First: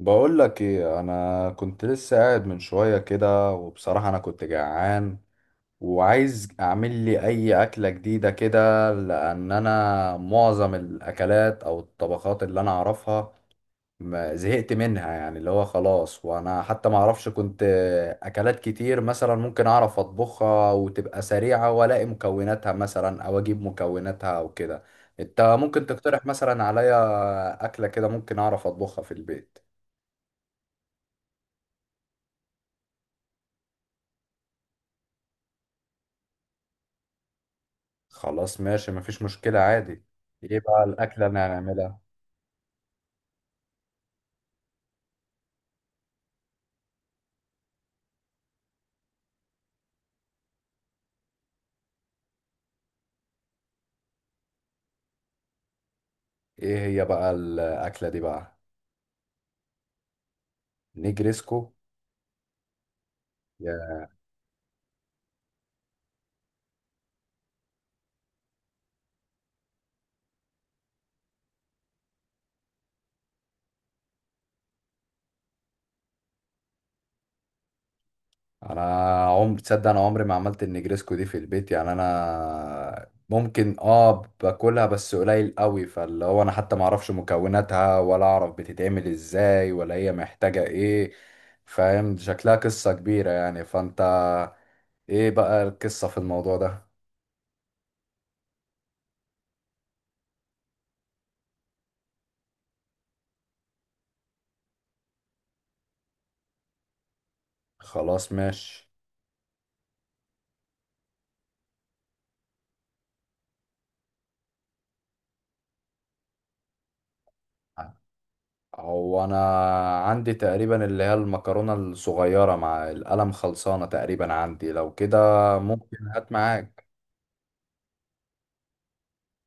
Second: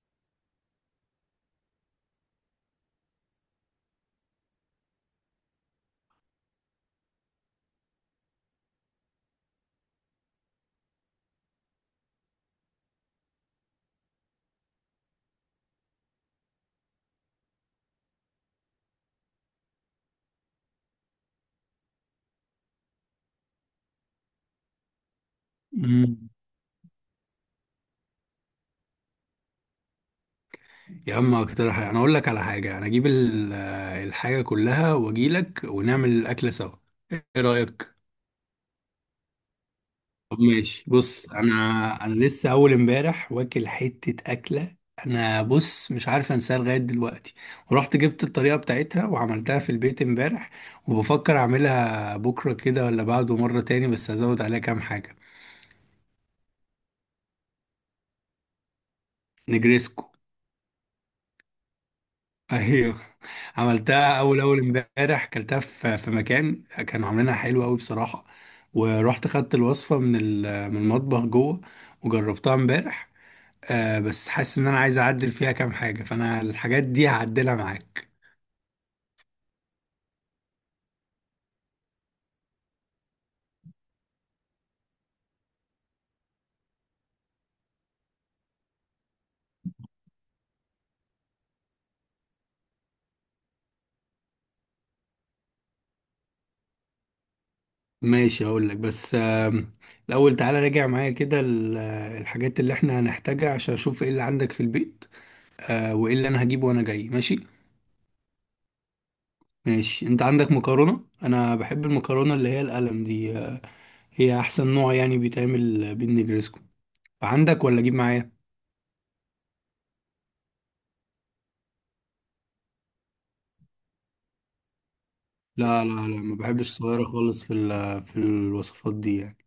بقول لك ايه، انا كنت لسه قاعد من شويه كده وبصراحه انا كنت جعان، وعايز اعمل لي اي اكله جديده كده لان انا معظم الاكلات او الطبخات اللي انا اعرفها ما زهقت منها، يعني اللي هو خلاص. وانا حتى ما اعرفش كنت اكلات كتير مثلا ممكن اعرف اطبخها وتبقى سريعه، والاقي مكوناتها مثلا او اجيب مكوناتها او كده. انت ممكن تقترح مم. مثلا عليا اكله كده ممكن اعرف اطبخها في البيت؟ يا عم، اقترح انا اقول لك على حاجه. انا اجيب الحاجه كلها واجي لك ونعمل الاكله سوا. ايه رايك؟ خلاص ماشي، مفيش مشكلة عادي. طب، ايه بقى ماشي. الأكلة بص اللي انا هنعملها؟ انا لسه اول امبارح واكل حته اكله. انا، بص، مش عارف انساها لغايه دلوقتي. ورحت جبت الطريقه بتاعتها وعملتها في البيت امبارح، وبفكر اعملها بكره كده ولا بعده مره تاني بس هزود عليها كام حاجه. ايه هي بقى الأكلة دي بقى؟ نجريسكو. نجريسكو؟ ايوه، يا. عملتها اول اول امبارح. اكلتها في مكان كانوا عاملينها حلوه قوي بصراحه. ورحت خدت الوصفه من المطبخ جوه وجربتها امبارح. بس حاسس ان انا عايز اعدل فيها كام حاجه، فانا الحاجات دي هعدلها معاك. انا عمري، تصدق انا عمري ما عملت النجريسكو دي في البيت؟ يعني انا ممكن باكلها بس قليل قوي، فاللي هو انا حتى ما اعرفش مكوناتها ولا اعرف بتتعمل ازاي ولا هي محتاجة ايه. فاهم شكلها قصة كبيرة، يعني فانت، ايه بقى القصة في الموضوع ده؟ ماشي، هقول لك. بس الاول تعالى راجع معايا كده الحاجات اللي احنا هنحتاجها عشان اشوف ايه اللي عندك في البيت، وايه اللي انا هجيبه وانا جاي. ماشي، خلاص ماشي. ماشي. انت عندك مكرونه؟ انا بحب المكرونه اللي هي القلم دي، هي احسن نوع يعني بيتعمل بين نجرسكو. عندك ولا اجيب معايا؟ هو انا عندي تقريبا اللي هي المكرونة الصغيرة، مع القلم خلصانة تقريبا عندي لو كده. لا ممكن لا لا، هات ما بحبش معاك. الصغيرة خالص في الوصفات دي يعني.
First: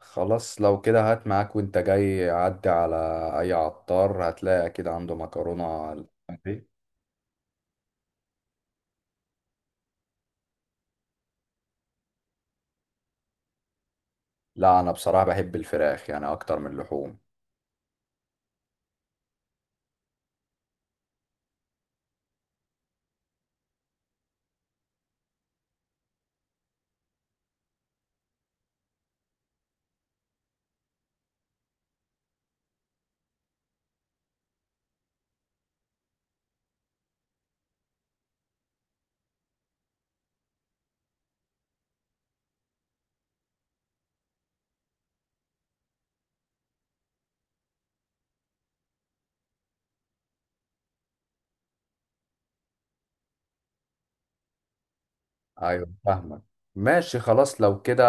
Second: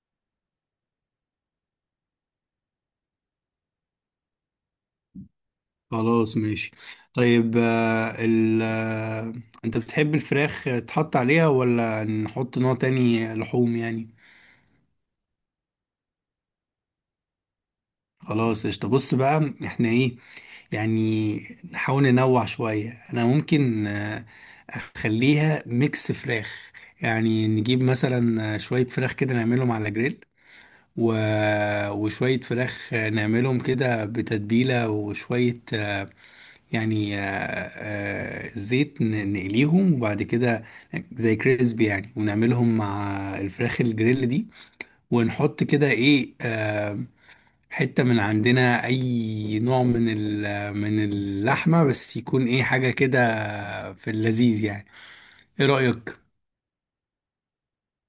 خلاص لو كده هات معاك، وانت جاي عدي على اي عطار هتلاقي اكيد عنده مكرونة الألوان خلاص، دي. ماشي. طيب، آه، ال آه، انت بتحب الفراخ تحط عليها ولا نحط نوع تاني لحوم يعني؟ لا انا بصراحة بحب الفراخ يعني اكتر من اللحوم. خلاص، قشطة. بص بقى، احنا ايه يعني؟ نحاول ننوع شوية. انا ممكن اخليها ميكس فراخ، يعني نجيب مثلا شوية فراخ كده نعملهم على جريل، و... وشوية فراخ نعملهم كده بتتبيلة، وشوية زيت نقليهم، وبعد كده زي كريسبي يعني، ونعملهم مع الفراخ الجريل دي. ونحط كده ايه، حتة من عندنا اي نوع من اللحمة، بس يكون ايه، حاجة كده في اللذيذ يعني. ايه ايوه رأيك؟ فاهمك. ماشي خلاص لو كده.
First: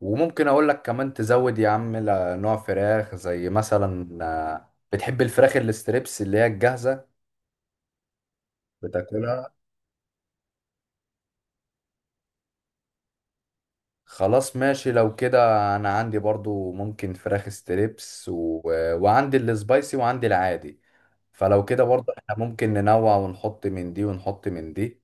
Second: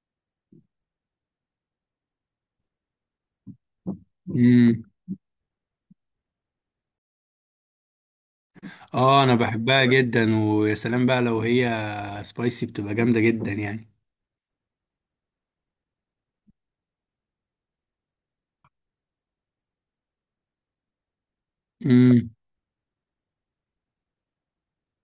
وممكن اقول لك كمان تزود يا عم، نوع فراخ زي مثلا، مم. بتحب الفراخ الستريبس اللي هي الجاهزة اه، انا بتاكلها؟ بحبها جدا، ويا سلام بقى لو هي سبايسي، بتبقى جامدة جدا يعني. خلاص ماشي لو كده. انا عندي برضو ممكن فراخ ستريبس وعندي السبايسي وعندي العادي. فلو كده برضو امم. احنا ممكن ننوع، ونحط من دي ونحط من دي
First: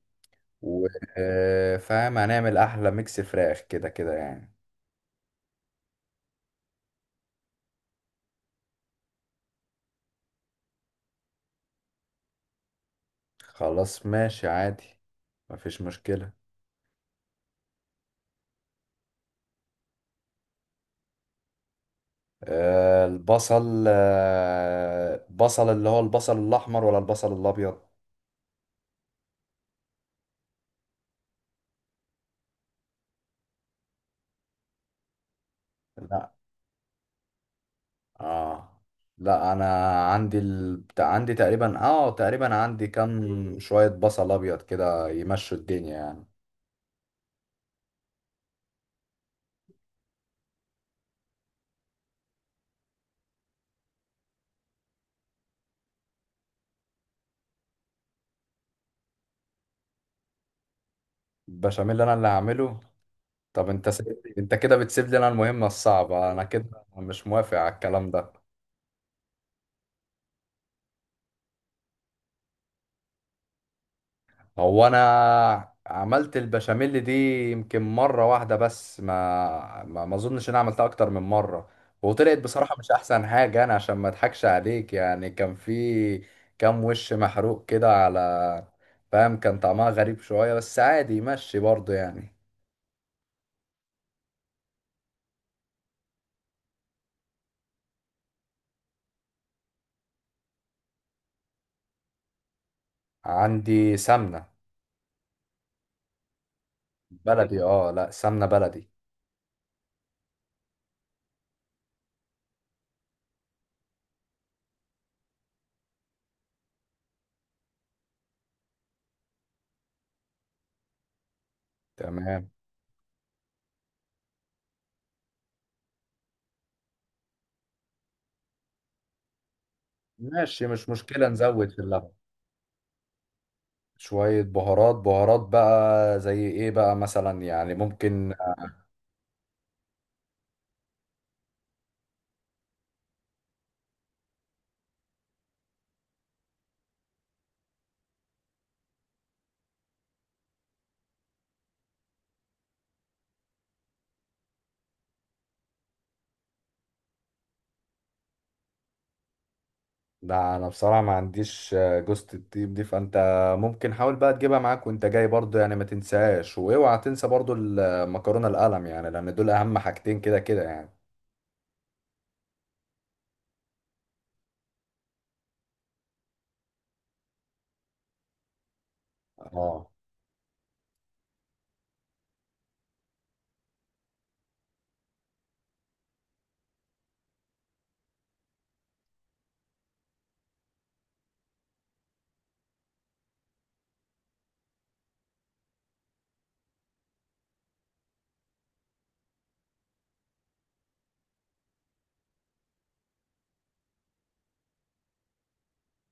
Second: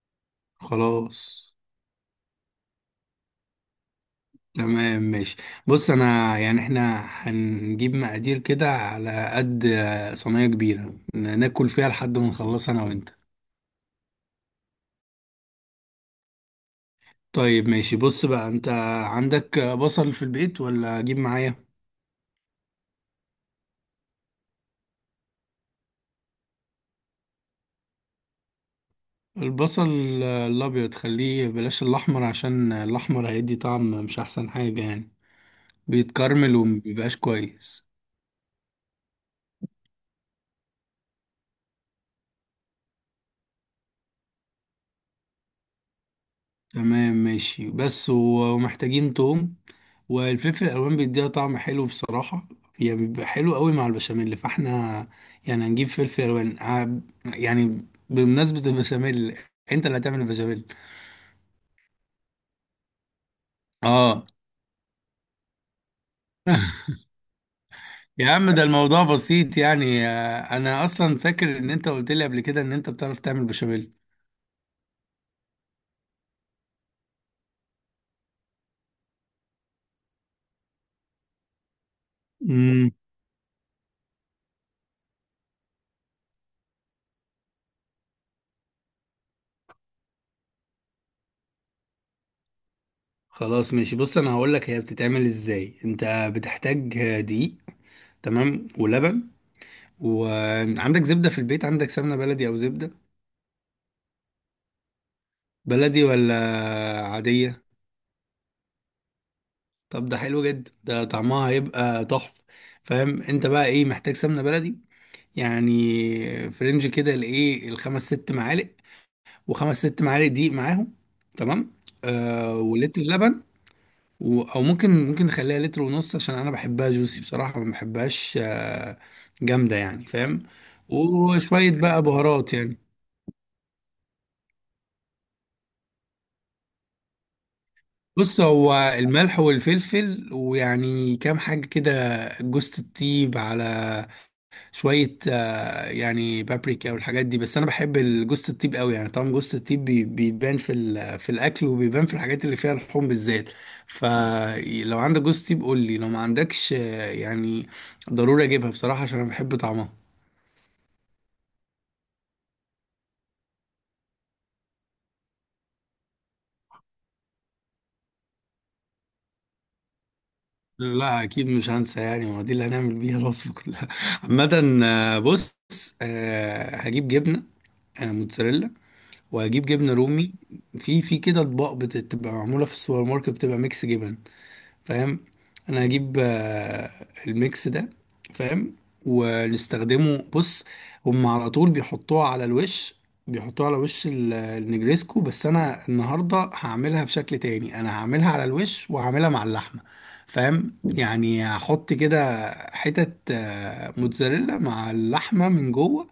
و... خلاص. فاهم هنعمل احلى ميكس فراخ كده كده يعني. تمام، ماشي. بص، انا يعني احنا هنجيب مقادير كده على قد صينية كبيرة ناكل فيها لحد ما نخلص انا وانت. خلاص ماشي عادي، مفيش مشكلة. طيب، ماشي. بص بقى، انت عندك بصل في البيت ولا اجيب معايا؟ البصل، بصل اللي هو البصل الاحمر ولا البصل الابيض؟ البصل الابيض خليه، بلاش الاحمر، عشان الاحمر هيدي طعم مش احسن حاجة يعني، لا، بيتكرمل ومبيبقاش كويس. اه لا، انا عندي عندي تقريبا، تقريبا عندي كام شويه بصل ابيض كده، يمشوا الدنيا يعني. تمام، ماشي. بس و- ومحتاجين توم. والفلفل الالوان بيديها طعم حلو بصراحه، يعني بيبقى حلو قوي مع البشاميل. فاحنا يعني هنجيب فلفل الوان يعني بمناسبه البشاميل، انت اللي هتعمل البشاميل. البشاميل انا اللي هعمله. طب انت اه. انت كده بتسيب لي انا المهمه الصعبه، انا كده مش موافق على الكلام يا ده. عم، ده الموضوع بسيط يعني. انا اصلا فاكر ان انت قلت لي قبل كده ان انت بتعرف تعمل بشاميل. هو انا عملت البشاميل دي يمكن مره واحده بس، ما اظنش ان انا عملتها اكتر من مره. وطلعت بصراحه مش امم. احسن حاجه، انا عشان ما اضحكش عليك يعني، كان في كام وش محروق كده على، فاهم، كان طعمها غريب شويه بس عادي يمشي برضه يعني. خلاص، ماشي. بص، انا هقول لك هي بتتعمل ازاي. انت بتحتاج دقيق، تمام، ولبن. وعندك زبدة في البيت؟ عندك سمنة بلدي او زبدة عندي سمنه بلدي ولا بلدي. عادية؟ اه لا، سمنه بلدي. طب ده حلو جدا، ده طعمها هيبقى تحفة. فاهم؟ انت بقى ايه، محتاج سمنة بلدي، يعني فرنج كده، الايه، الخمس ست معالق. وخمس ست معالق دقيق معاهم، تمام. تمام آه، ولتر لبن، او ممكن نخليها لتر ونص، عشان انا بحبها جوسي بصراحة، ما بحبهاش جامدة يعني، فاهم؟ ماشي، مش مشكله نزود وشوية في بقى اللبن. بهارات يعني. شوية بهارات بقى زي ايه بقى مثلا يعني ممكن؟ بص، هو الملح والفلفل ويعني كام حاجة كده، جوزة الطيب، على شوية يعني بابريكا والحاجات دي، بس أنا بحب الجوز الطيب قوي يعني. طبعا جوز الطيب بيبان في الأكل، وبيبان في الحاجات اللي فيها لحوم بالذات. فلو عندك جوز طيب قول لي، لو ما عندكش يعني ضروري أجيبها بصراحة، عشان أنا بحب طعمها. ده انا بصراحة ما عنديش جوزة الطيب دي، فانت ممكن حاول بقى تجيبها معاك وانت جاي برضو يعني، ما تنساهاش، واوعى تنسى برضو المكرونة القلم يعني، لان دول اهم حاجتين كده كده يعني. لا، أكيد مش هنسى يعني، ما دي اللي هنعمل بيها الوصفة كلها. عامة بص، هجيب جبنة موتزاريلا، وهجيب اه جبنة رومي. في كده أطباق بتبقى معمولة في السوبر ماركت، بتبقى ميكس جبن، فاهم؟ انا هجيب الميكس ده، فاهم، ونستخدمه. بص، هم على طول بيحطوها على الوش، بيحطوها على وش النجريسكو. بس انا النهارده هعملها بشكل تاني، انا هعملها على الوش وهعملها مع اللحمه، فاهم؟ يعني هحط كده حتت موتزاريلا مع اللحمه من جوه،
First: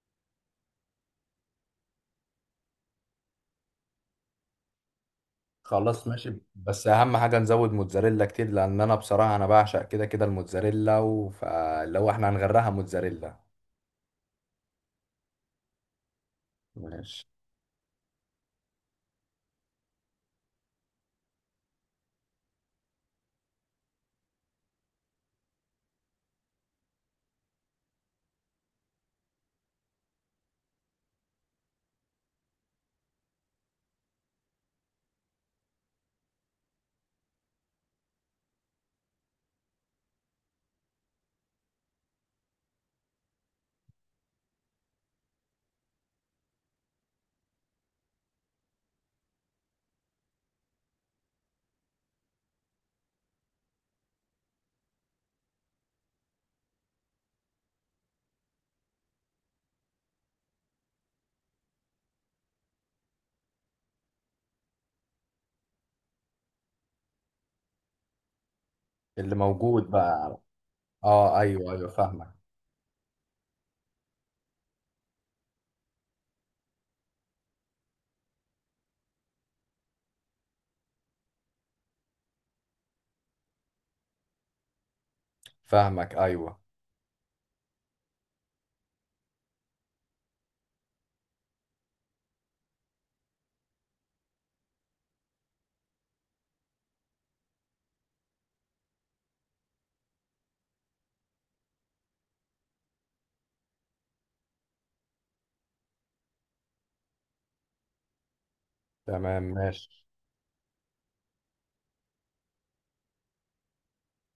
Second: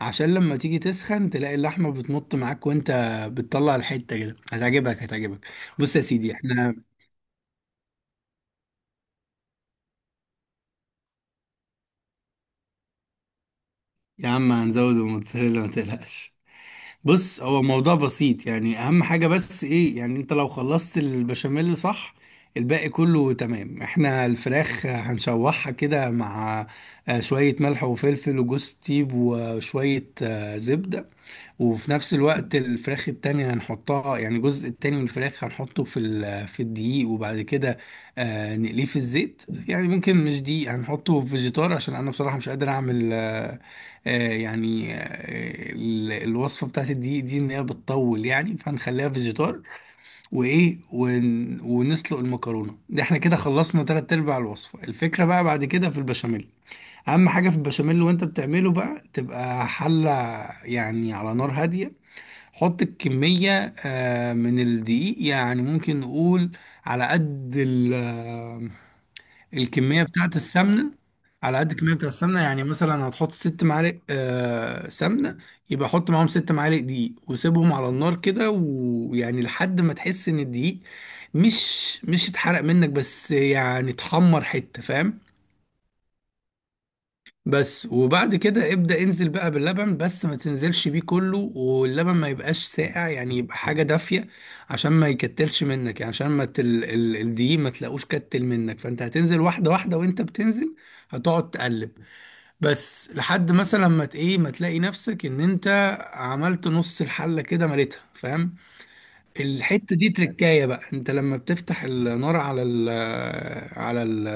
عشان لما تيجي تسخن تلاقي اللحمه بتمط معاك وانت بتطلع الحته. كده هتعجبك، هتعجبك. بص يا خلاص سيدي، ماشي، احنا، بس اهم حاجة نزود موتزاريلا كتير، لان انا بصراحة انا بعشق كده كده الموتزاريلا فلو احنا هنغرقها موتزاريلا. يا عم، هنزود الموتزاريلا، ما تقلقش. ماشي. بص، هو موضوع بسيط يعني، اهم حاجة بس ايه يعني، انت لو خلصت البشاميل صح، الباقي كله تمام. احنا الفراخ هنشوحها كده مع شوية ملح وفلفل وجوز طيب وشوية زبدة. وفي نفس الوقت الفراخ التانية هنحطها، يعني الجزء التاني من الفراخ هنحطه في الدقيق، وبعد كده نقليه في الزيت. يعني ممكن مش دقيق، هنحطه في فيجيتار، عشان انا بصراحة مش قادر اعمل الوصفة بتاعت الدقيق دي ان هي بتطول يعني، فهنخليها فيجيتار. وايه، ونسلق المكرونة. ده احنا كده خلصنا تلات ارباع الوصفة. الفكرة بقى بعد كده في البشاميل. اهم حاجة في البشاميل وانت بتعمله بقى، تبقى حلة يعني على نار هادية. حط الكمية من الدقيق، يعني ممكن نقول على قد اللي موجود الكمية بتاعة بقى. السمنة. اه على قد ايوه ايوه الكمية بتاعة فاهمك. السمنة يعني، مثلا هتحط 6 معالق سمنة، يبقى حط معاهم 6 معالق دقيق. وسيبهم على النار كده، ويعني لحد ما تحس ان الدقيق مش اتحرق منك، بس يعني اتحمر حتة، فاهم؟ فاهمك ايوه. بس. وبعد كده ابدأ انزل بقى باللبن، بس ما تنزلش بيه كله. واللبن ما يبقاش ساقع، يعني يبقى حاجة دافية، عشان ما يكتلش منك. يعني عشان ما الدقيق ما تلاقوش كتل منك. فانت هتنزل واحدة واحدة، وانت بتنزل هتقعد تقلب، بس لحد مثلا ما ت- ايه ما تلاقي نفسك ان انت عملت نص الحلة كده مليتها، فاهم؟ تمام الحتة ماشي. دي تركاية بقى. انت لما بتفتح النار على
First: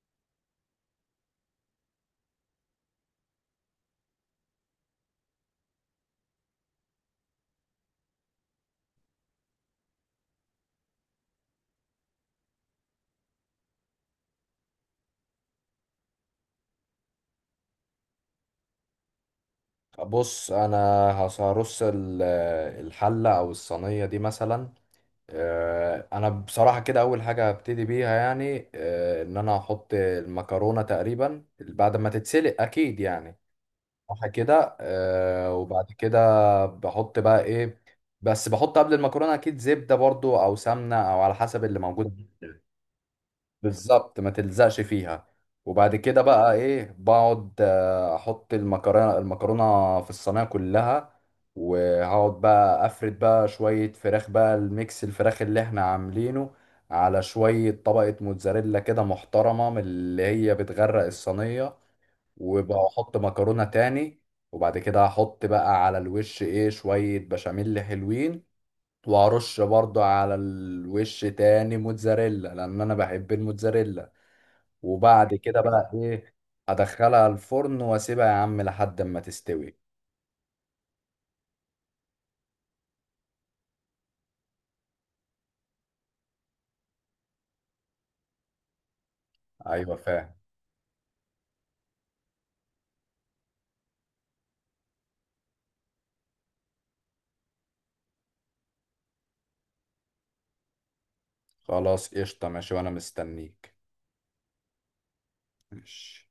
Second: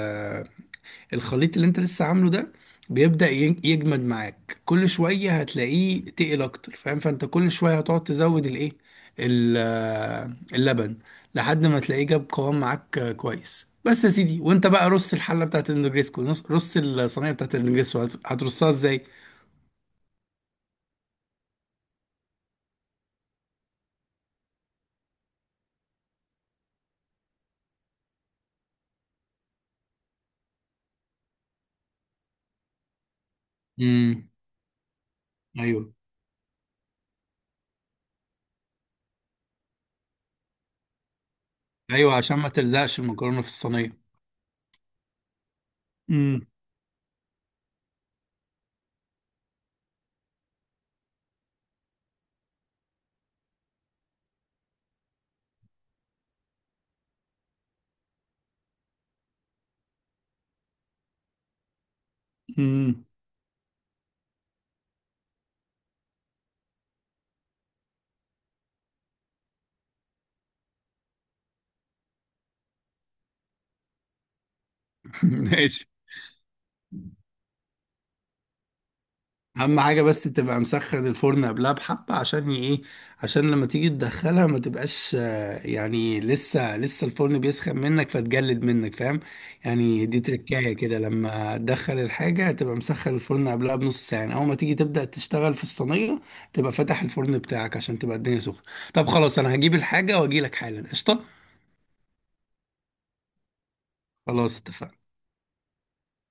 الخليط اللي انت لسه عامله ده، بيبدأ يجمد معاك. كل شوية هتلاقيه تقل اكتر، فاهم؟ فانت كل شوية هتقعد تزود الايه، اللبن، لحد ما تلاقيه جاب قوام معاك كويس. بس يا سيدي، وانت بقى رص الحلة بتاعت النجريسكو، رص الصينية بتاعت النجريسكو، هترصها ازاي؟ بص انا هرص الحله او الصينيه دي مثلا. انا بصراحه كده اول حاجه هبتدي بيها يعني، ان انا هحط المكرونه تقريبا بعد ما تتسلق اكيد يعني، صح امم. كده. وبعد ايوه، كده بحط بقى ايه، بس بحط قبل المكرونه اكيد زبده برضو او سمنه او على حسب اللي ايوه، موجود. عشان ما تلزقش المكرونة في الصينية. بالظبط ما تلزقش فيها. وبعد كده امم. بقى ايه، بقعد احط المكرونه في الصينيه كلها. وهقعد بقى افرد بقى شويه فراخ بقى، الميكس الفراخ اللي احنا عاملينه، على شويه طبقه موتزاريلا كده محترمه من اللي هي بتغرق الصينيه. وبقى امم. احط مكرونه تاني. وبعد كده هحط بقى على الوش ايه شويه بشاميل حلوين. وهرش برضو على الوش تاني موتزاريلا لان انا بحب الموتزاريلا. وبعد كده ماشي. بقى ايه، ادخلها الفرن واسيبها يا عم لحد ما تستوي. اهم حاجه بس تبقى مسخن الفرن قبلها، بحبه عشان ي- ايه عشان لما تيجي تدخلها ما تبقاش يعني لسه الفرن بيسخن منك فتجلد منك، فاهم؟ ايوه يعني دي فاهم. تركايه كده، لما تدخل الحاجه تبقى مسخن الفرن قبلها بنص ساعه. يعني اول ما تيجي تبدا تشتغل في الصينيه، تبقى فاتح الفرن بتاعك عشان تبقى الدنيا سخنه. طب خلاص، انا هجيب الحاجه واجي لك حالا، قشطه. خلاص قشطة ماشي وانا مستنيك. خلاص، اتفقنا. ماشي.